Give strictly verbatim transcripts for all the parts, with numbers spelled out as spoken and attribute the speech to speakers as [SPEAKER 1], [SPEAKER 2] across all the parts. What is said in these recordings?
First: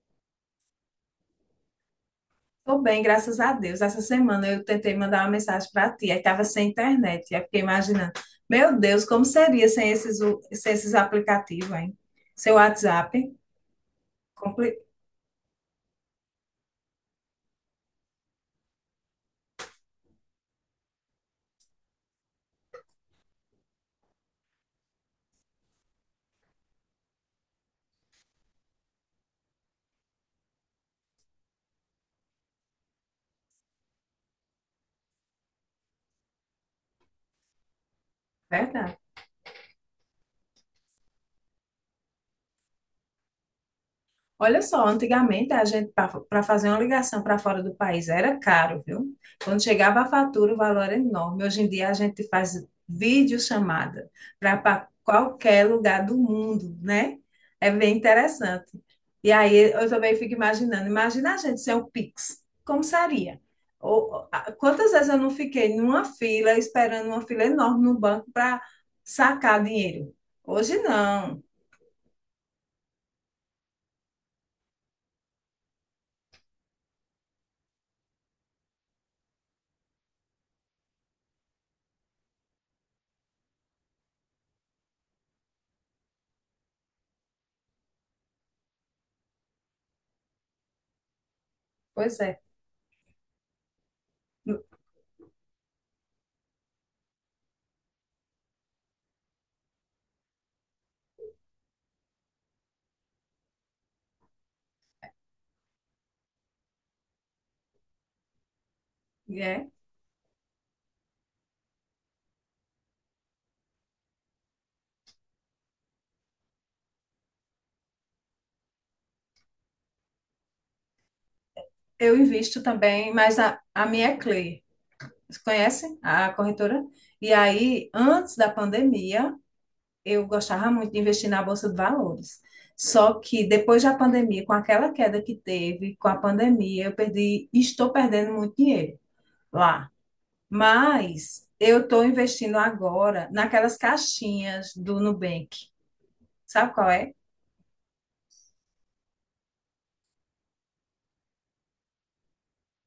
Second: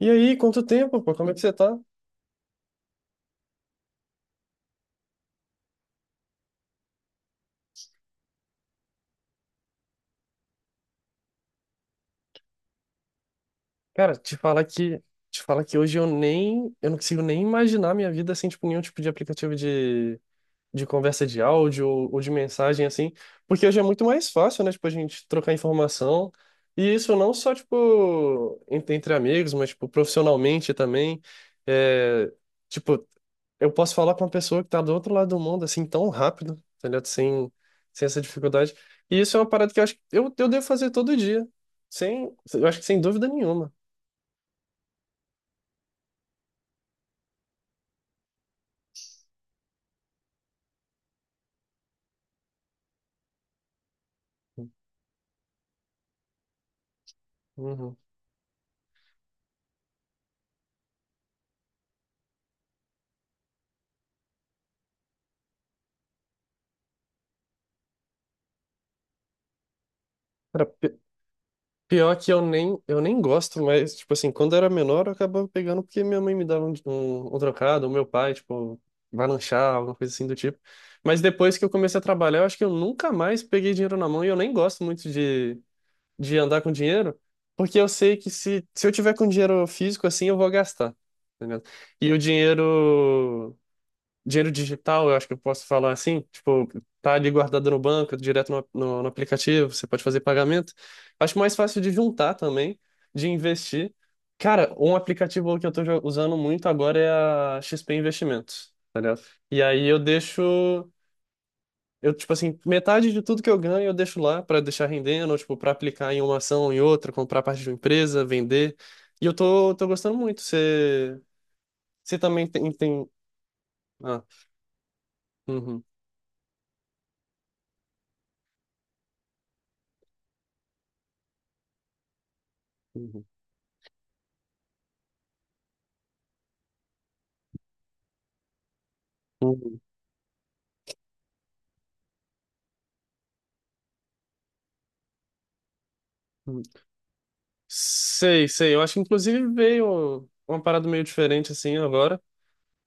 [SPEAKER 1] E aí, quanto tempo, pô? Como é que você tá?
[SPEAKER 2] Tô bem, graças a Deus. Essa semana eu tentei mandar uma mensagem para ti, aí tava sem internet. Aí fiquei imaginando, meu Deus, como seria sem esses, u- sem esses aplicativos, hein? Seu WhatsApp.
[SPEAKER 1] Cara, te falar
[SPEAKER 2] compli...
[SPEAKER 1] que, te falar que hoje eu nem, eu não consigo nem imaginar minha vida sem, tipo, nenhum tipo de aplicativo de, de conversa de áudio ou, ou de mensagem, assim, porque hoje é muito mais fácil, né, tipo, a gente trocar informação, e isso não só, tipo, entre, entre amigos, mas, tipo, profissionalmente também, é, tipo, eu posso falar com uma pessoa que tá do outro lado do mundo, assim, tão rápido, tá ligado? Sem, sem essa dificuldade.
[SPEAKER 2] Verdade.
[SPEAKER 1] E isso é uma parada que eu acho que eu, eu devo fazer todo dia. Sem, eu acho que sem dúvida nenhuma.
[SPEAKER 2] Olha só, antigamente a gente, para fazer uma ligação para fora do país, era caro, viu? Quando chegava a fatura, o valor era enorme. Hoje em dia a gente faz videochamada para qualquer lugar do mundo, né? É
[SPEAKER 1] Uhum.
[SPEAKER 2] bem interessante. E aí eu também fico imaginando, imagina a gente sem o Pix, como seria? Ou, a- quantas vezes eu não fiquei numa fila, esperando uma fila enorme no banco para sacar dinheiro?
[SPEAKER 1] Cara,
[SPEAKER 2] Hoje
[SPEAKER 1] pi-
[SPEAKER 2] não.
[SPEAKER 1] pior que eu nem, eu nem gosto, mas, tipo assim, quando eu era menor, eu acabava pegando porque minha mãe me dava um, um, um trocado, ou meu pai, tipo, vai lanchar, alguma coisa assim do tipo. Mas depois que eu comecei a trabalhar, eu acho que eu nunca mais peguei dinheiro na mão e eu nem gosto muito de de andar com dinheiro, porque eu sei que se, se eu tiver com dinheiro físico assim, eu vou gastar, tá ligado? E o
[SPEAKER 2] Pois é.
[SPEAKER 1] dinheiro, dinheiro digital, eu acho que eu posso falar assim, tipo, tá ali guardado no banco, direto no, no, no aplicativo, você pode fazer pagamento. Acho mais fácil de juntar também, de investir. Cara, um aplicativo que eu tô jo- usando muito agora é a X P Investimentos, tá ligado? E
[SPEAKER 2] É.
[SPEAKER 1] aí eu deixo. Eu, tipo assim, metade de tudo que eu ganho eu deixo lá pra deixar rendendo, ou, tipo, para aplicar em uma ação em outra, comprar parte de uma empresa, vender. E eu tô, tô gostando muito. Você,
[SPEAKER 2] Eu
[SPEAKER 1] você também
[SPEAKER 2] invisto
[SPEAKER 1] tem, tem...
[SPEAKER 2] também, mas a, a minha é
[SPEAKER 1] Ah,
[SPEAKER 2] Clear. Você
[SPEAKER 1] uhum,
[SPEAKER 2] conhece a corretora? E aí, antes da pandemia, eu gostava muito de investir na Bolsa de Valores. Só
[SPEAKER 1] uhum,
[SPEAKER 2] que depois da pandemia, com aquela queda que teve, com a pandemia, eu perdi, estou perdendo muito dinheiro
[SPEAKER 1] uhum,
[SPEAKER 2] lá. Mas eu estou investindo agora naquelas caixinhas do Nubank.
[SPEAKER 1] uhum.
[SPEAKER 2] Sabe qual é?
[SPEAKER 1] Sei, sei. Eu acho que, inclusive, veio uma parada meio diferente, assim, agora.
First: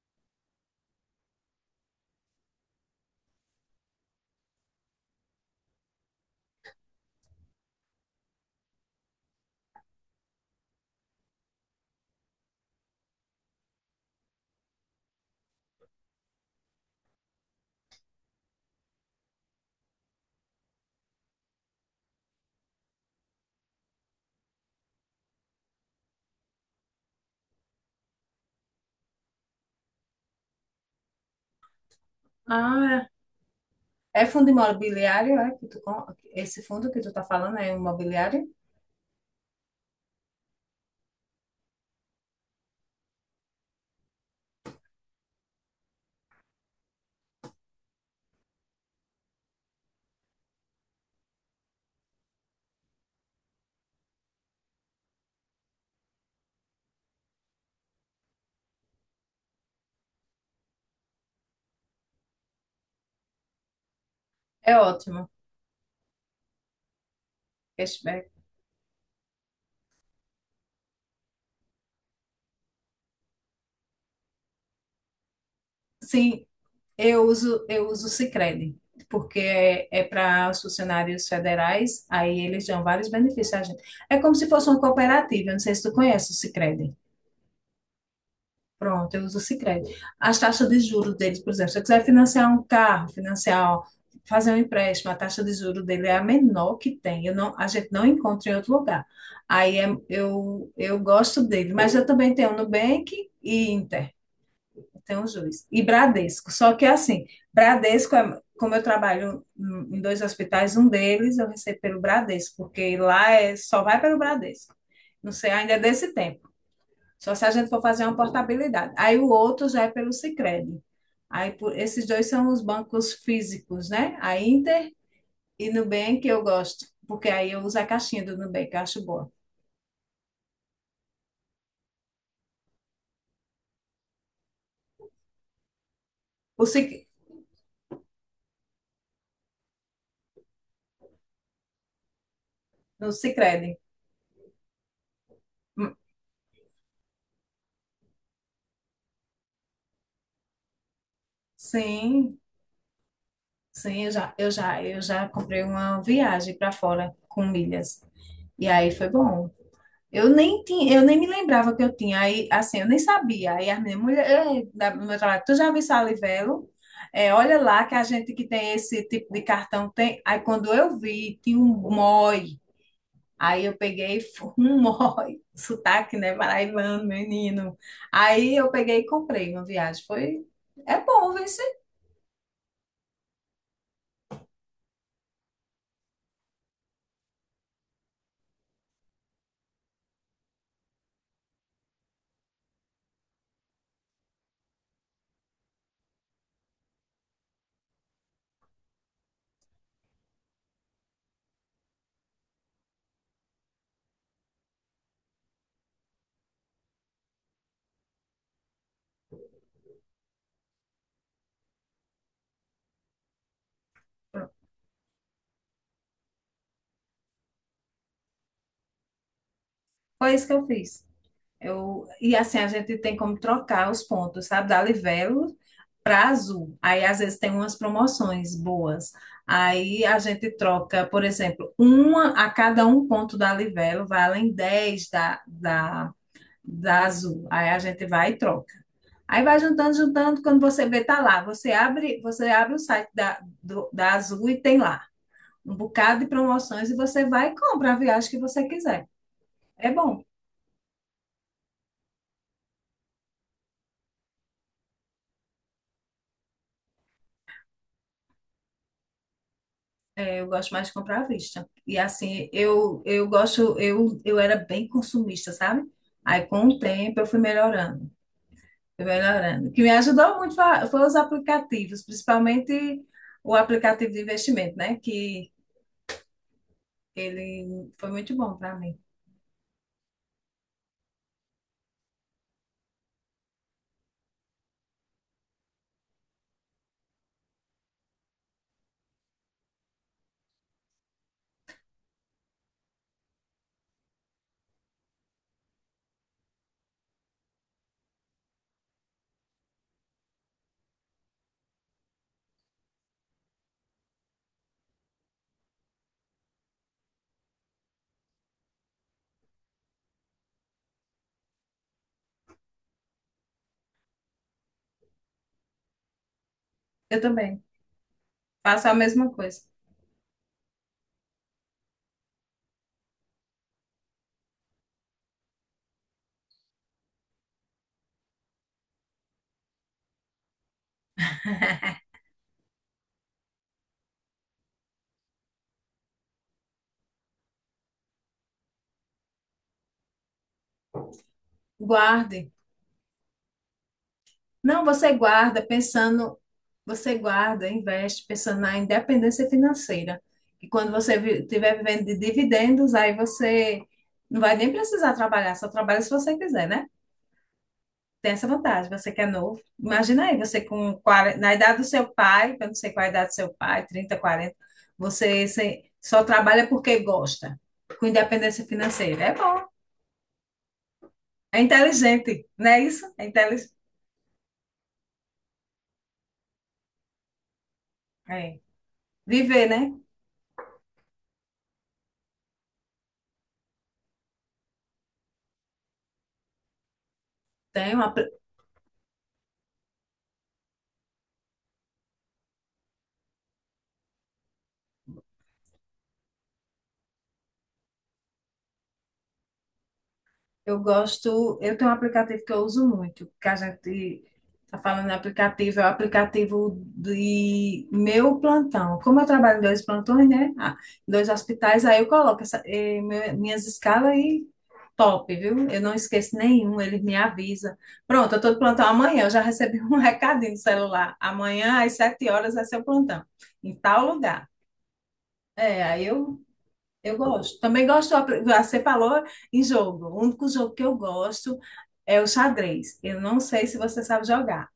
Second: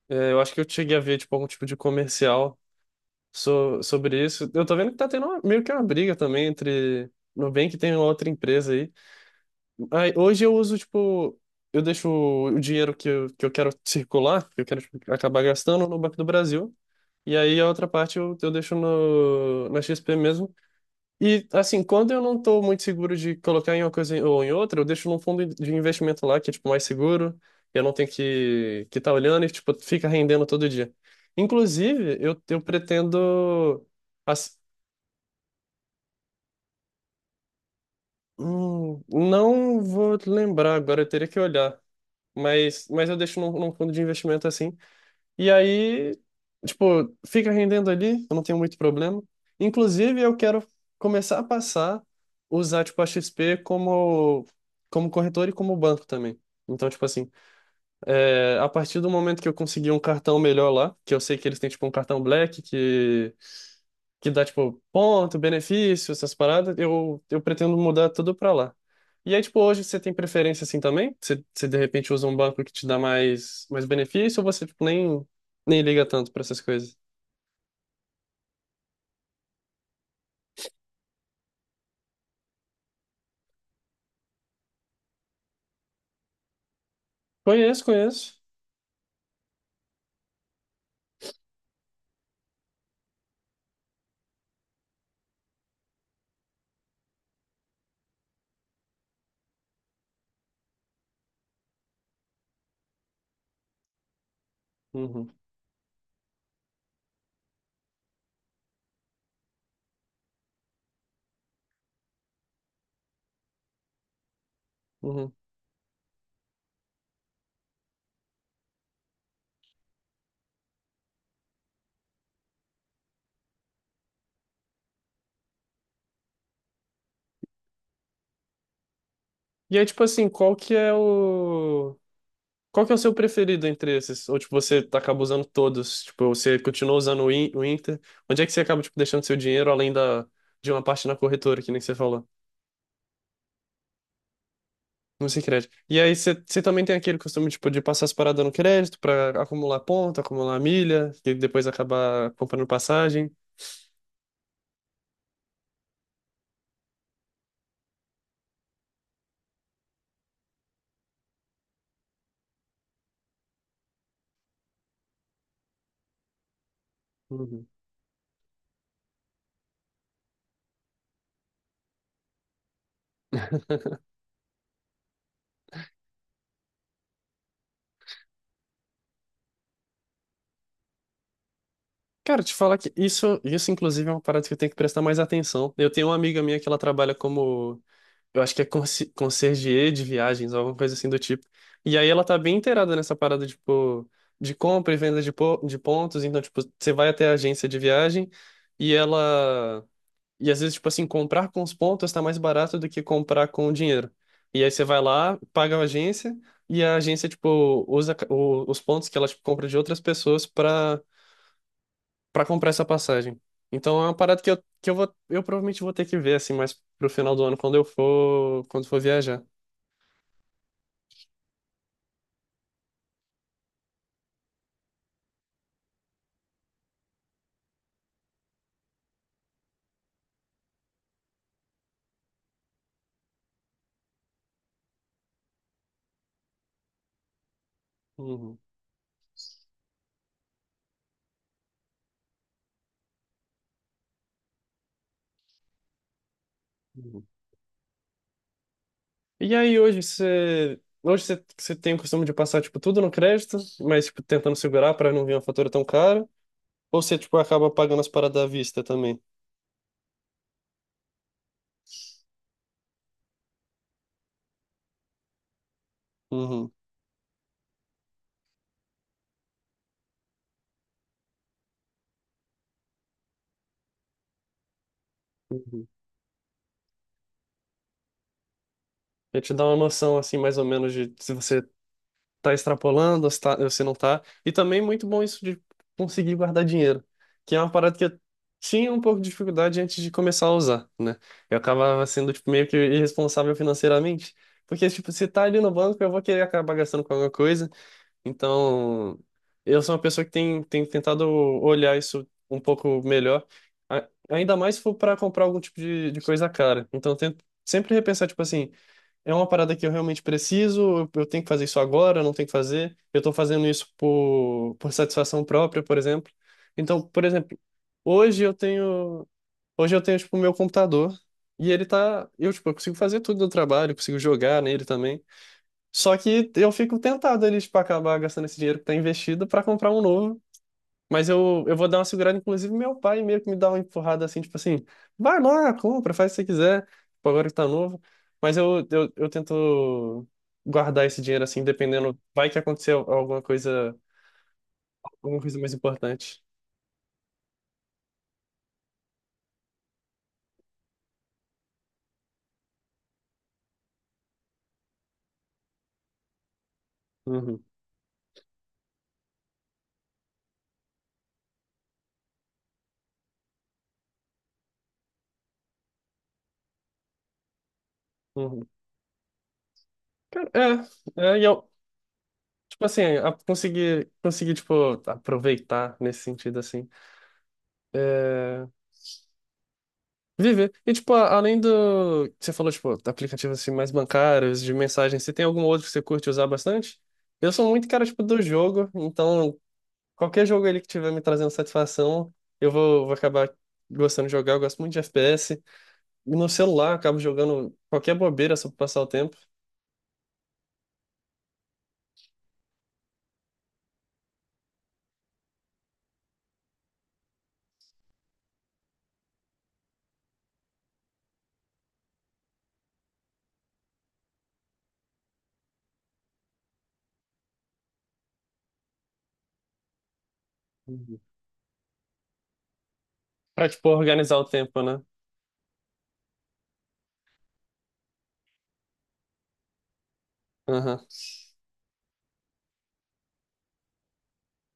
[SPEAKER 1] É, eu acho que eu cheguei a ver, tipo, algum tipo de comercial so, sobre isso. Eu tô vendo que tá tendo uma- meio que uma briga também entre... Nubank e tem uma outra empresa aí. Aí, hoje eu uso, tipo, eu deixo o dinheiro que eu, que eu quero circular, que eu quero tipo, acabar gastando no Banco do Brasil. E aí a outra parte eu, eu deixo no, na X P mesmo. E, assim, quando eu não tô muito seguro de colocar em uma coisa ou em outra, eu deixo num fundo de investimento lá, que é, tipo, mais seguro. Eu não tenho que que tá olhando e, tipo, fica rendendo todo dia. Inclusive, eu, eu
[SPEAKER 2] Ah.
[SPEAKER 1] pretendo...
[SPEAKER 2] É fundo
[SPEAKER 1] ass-
[SPEAKER 2] imobiliário. É que tu, com- esse fundo que tu tá falando é imobiliário?
[SPEAKER 1] Hum, não vou lembrar agora, eu teria que olhar. mas, mas eu deixo num, num fundo de investimento assim. E aí, tipo, fica rendendo ali, eu não tenho muito problema. Inclusive, eu quero começar a passar, usar, tipo, a X P como, como corretor e como banco também. Então, tipo assim, é, a partir do momento que eu conseguir um cartão melhor lá, que eu sei que eles têm, tipo, um cartão Black, que dá,
[SPEAKER 2] É
[SPEAKER 1] tipo,
[SPEAKER 2] ótimo.
[SPEAKER 1] ponto, benefício, essas paradas, eu, eu pretendo mudar tudo pra lá. E aí, tipo, hoje você tem preferência assim também? Você, você de repente usa um banco que te dá mais, mais benefício ou você, tipo, nem, nem liga tanto pra
[SPEAKER 2] Sim,
[SPEAKER 1] essas coisas?
[SPEAKER 2] eu uso, eu uso o Sicredi, porque é, é para os funcionários federais, aí eles dão vários benefícios a gente. É como se fosse uma cooperativa, eu não sei se tu conhece o Sicredi.
[SPEAKER 1] Conheço, conheço.
[SPEAKER 2] Pronto, eu uso o Sicredi. As taxas de juros deles, por exemplo, se eu quiser financiar um carro, financiar, fazer um empréstimo, a taxa de juros dele é a menor que tem. Eu não, A gente não encontra em outro lugar. Aí é- eu, eu gosto dele, mas eu também tenho Nubank e Inter. Tem
[SPEAKER 1] Uhum,
[SPEAKER 2] os dois. E Bradesco. Só que assim, Bradesco, é- como eu trabalho hum, em dois hospitais, um deles eu recebo pelo Bradesco, porque lá é, só vai pelo Bradesco. Não
[SPEAKER 1] uhum.
[SPEAKER 2] sei, ainda é desse tempo. Só se a gente for fazer uma portabilidade. Aí o outro já é pelo Sicredi. Aí por- esses dois são os bancos físicos, né? A Inter e Nubank eu gosto, porque aí eu uso a caixinha do Nubank, eu acho boa.
[SPEAKER 1] E aí, tipo assim, qual que é o... Qual que é o seu preferido entre esses? Ou, tipo, você tá- acaba usando todos? Tipo, você
[SPEAKER 2] O
[SPEAKER 1] continua
[SPEAKER 2] Sic,
[SPEAKER 1] usando o In- o Inter? Onde é que você acaba, tipo, deixando seu dinheiro além da, de uma parte na corretora, que nem você falou?
[SPEAKER 2] no Sicredi.
[SPEAKER 1] Música e crédito.
[SPEAKER 2] Hum,
[SPEAKER 1] E aí você também tem aquele costume, tipo, de passar as paradas no crédito pra acumular ponto, acumular milha, e depois acabar
[SPEAKER 2] Sim,
[SPEAKER 1] comprando passagem.
[SPEAKER 2] sim, eu já, eu já, eu já comprei uma viagem para fora com milhas. E aí foi bom. Eu nem tinha, eu nem me lembrava que eu tinha. Aí, assim, eu nem sabia. Aí a minha mulher: "Ei, da- do meu trabalho, tu já viu Salivelo? É, olha
[SPEAKER 1] Uhum.
[SPEAKER 2] lá que a gente que tem esse tipo de cartão tem." Aí quando eu vi, tinha um mói. Aí eu peguei um mói, sotaque, né, paraibano, menino. Aí eu peguei e comprei uma viagem. Foi, é bom, viu?
[SPEAKER 1] Cara, te falar que isso, isso inclusive é uma parada que eu tenho que prestar mais atenção. Eu tenho uma amiga minha que ela trabalha como, eu acho que é conci- concierge de viagens, alguma coisa assim do tipo. E aí ela tá bem inteirada nessa parada, tipo, de compra e venda de, po- de pontos. Então, tipo, você vai até a agência de viagem e ela. E às vezes, tipo assim, comprar com os pontos tá mais barato do que comprar com o dinheiro. E aí você vai lá, paga a agência, e a agência, tipo, usa ca- o- os pontos que ela, tipo, compra de outras pessoas pra para comprar essa passagem. Então é uma parada que eu, que eu vou, eu provavelmente vou ter que ver assim, mais pro final do ano quando eu for, quando for viajar.
[SPEAKER 2] Foi isso que eu fiz. Eu, e assim, a gente tem como trocar os pontos, sabe? Da Livelo para Azul. Aí, às vezes, tem umas promoções boas. Aí, a gente troca, por exemplo, uma a cada um ponto da Livelo, vai além dez da, da, da Azul. Aí, a gente vai e
[SPEAKER 1] Uhum,
[SPEAKER 2] troca. Aí, vai juntando, juntando. Quando você vê, tá lá. Você abre, você abre o site da, do- da Azul e tem lá um bocado de promoções e você
[SPEAKER 1] uhum.
[SPEAKER 2] vai e compra a viagem que você quiser.
[SPEAKER 1] E aí
[SPEAKER 2] É
[SPEAKER 1] hoje
[SPEAKER 2] bom.
[SPEAKER 1] você, hoje você, você tem o costume de passar tipo tudo no crédito, mas tipo tentando segurar para não vir uma fatura tão cara, ou você tipo acaba pagando as paradas à vista também?
[SPEAKER 2] Eu gosto mais de comprar à vista. E assim, eu, eu gosto, eu, eu era bem consumista, sabe? Aí com
[SPEAKER 1] Uhum.
[SPEAKER 2] o tempo eu fui melhorando, fui melhorando. O que me ajudou muito fa- foi os aplicativos, principalmente o aplicativo de investimento, né? Que
[SPEAKER 1] Uhum.
[SPEAKER 2] ele foi muito bom para mim.
[SPEAKER 1] Pra te dar uma noção, assim, mais ou menos, de se você tá extrapolando, se, tá, se não tá. E também muito bom isso de conseguir guardar dinheiro, que é uma parada que eu tinha um pouco de dificuldade antes de começar a usar, né? Eu acabava sendo, tipo, meio que irresponsável financeiramente, porque, tipo, se tá ali no banco, eu vou querer acabar gastando com alguma coisa. Então, eu sou uma pessoa que tem, tem tentado olhar isso um pouco melhor, a- ainda mais se for para comprar algum tipo de, de coisa cara. Então, eu tento sempre repensar, tipo assim. É uma parada que eu realmente preciso, eu eu tenho que fazer isso agora, eu não tenho que fazer, eu tô fazendo isso por, por satisfação própria, por exemplo. Então,
[SPEAKER 2] Eu
[SPEAKER 1] por exemplo,
[SPEAKER 2] também
[SPEAKER 1] hoje eu
[SPEAKER 2] faço a
[SPEAKER 1] tenho,
[SPEAKER 2] mesma coisa.
[SPEAKER 1] hoje eu tenho, tipo, o meu computador e ele tá, eu, tipo, eu consigo fazer tudo do trabalho, eu consigo jogar nele também. Só que eu fico tentado ali, tipo, acabar gastando esse dinheiro que tá investido para comprar um novo. mas eu, eu vou dar uma segurada. Inclusive meu pai meio que me dá uma empurrada assim, tipo assim, vai lá, compra, faz o que você quiser, tipo, agora que tá novo. Mas eu, eu, eu tento guardar esse dinheiro assim, dependendo, vai
[SPEAKER 2] Guarde.
[SPEAKER 1] que acontecer alguma coisa,
[SPEAKER 2] Não, você
[SPEAKER 1] alguma coisa
[SPEAKER 2] guarda
[SPEAKER 1] mais
[SPEAKER 2] pensando,
[SPEAKER 1] importante.
[SPEAKER 2] você guarda, investe pensando na independência financeira. E quando você vi- tiver vivendo de dividendos, aí você não vai nem precisar trabalhar, só trabalha se você quiser, né?
[SPEAKER 1] Uhum,
[SPEAKER 2] Tem essa vantagem, você que é novo. Imagina aí, você com quarenta, na idade do seu pai, eu não sei qual é a idade do seu pai, trinta, quarenta, você, você só trabalha porque gosta, com
[SPEAKER 1] uhum.
[SPEAKER 2] independência financeira. É bom,
[SPEAKER 1] É, é, e
[SPEAKER 2] é
[SPEAKER 1] eu,
[SPEAKER 2] inteligente, não é
[SPEAKER 1] tipo assim,
[SPEAKER 2] isso? É
[SPEAKER 1] a-
[SPEAKER 2] inteligente.
[SPEAKER 1] conseguir, conseguir, tipo, aproveitar nesse sentido, assim.
[SPEAKER 2] É.
[SPEAKER 1] É.
[SPEAKER 2] Viver, né?
[SPEAKER 1] Viver. E, tipo, a- além do que você falou, tipo, aplicativos assim, mais bancários, de mensagem, você tem algum outro que você curte usar bastante? Eu sou muito
[SPEAKER 2] Tem
[SPEAKER 1] cara,
[SPEAKER 2] uma
[SPEAKER 1] tipo, do jogo, então qualquer jogo ali que tiver me trazendo satisfação, eu vou, vou acabar gostando de jogar. Eu gosto muito de F P S. E no celular, eu acabo jogando qualquer bobeira só pra passar o tempo.
[SPEAKER 2] Eu gosto, eu tenho um aplicativo que eu uso muito, que a gente está falando de aplicativo, é o aplicativo de meu plantão. Como eu trabalho em dois plantões, né? Ah, em dois hospitais, aí eu coloco essa- eh, meu- minhas escalas e top, viu? Eu não esqueço nenhum, ele me avisa. Pronto, eu estou de plantão amanhã, eu já recebi um recadinho no celular.
[SPEAKER 1] Uhum.
[SPEAKER 2] Amanhã, às sete horas, é seu plantão,
[SPEAKER 1] Pra,
[SPEAKER 2] em
[SPEAKER 1] tipo,
[SPEAKER 2] tal
[SPEAKER 1] organizar o
[SPEAKER 2] lugar.
[SPEAKER 1] tempo, né?
[SPEAKER 2] É, aí eu eu gosto. Também gosto, você falou em jogo. O único jogo que eu
[SPEAKER 1] Aham.
[SPEAKER 2] gosto é o xadrez. Eu não sei se você sabe jogar,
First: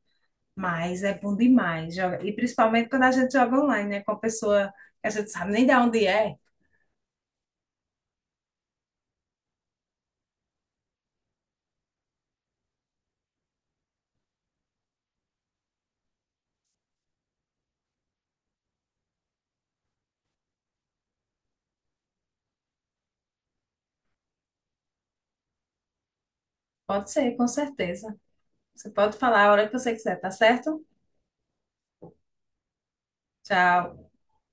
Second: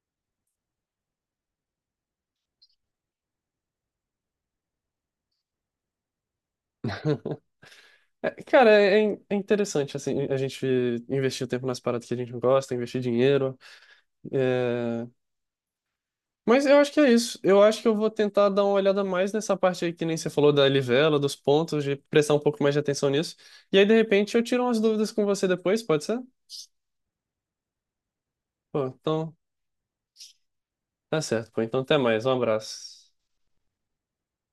[SPEAKER 2] mas é bom demais. joga- E principalmente quando a gente joga online, né? Com a pessoa que a gente sabe nem de onde é.
[SPEAKER 1] É, cara, é, é interessante, assim, a gente investir o tempo nas paradas que a gente não gosta, investir dinheiro. É. Mas eu acho que é isso. Eu acho que eu vou tentar dar uma olhada mais nessa parte aí que nem você falou da livela, dos pontos, de prestar um pouco mais de atenção nisso. E aí, de repente, eu tiro umas dúvidas com você depois, pode ser?
[SPEAKER 2] Pode ser, com certeza.
[SPEAKER 1] Pô,
[SPEAKER 2] Você pode
[SPEAKER 1] então,
[SPEAKER 2] falar a hora que você quiser, tá certo?
[SPEAKER 1] tá certo. Pô, então, até mais. Um abraço.
[SPEAKER 2] Tchau.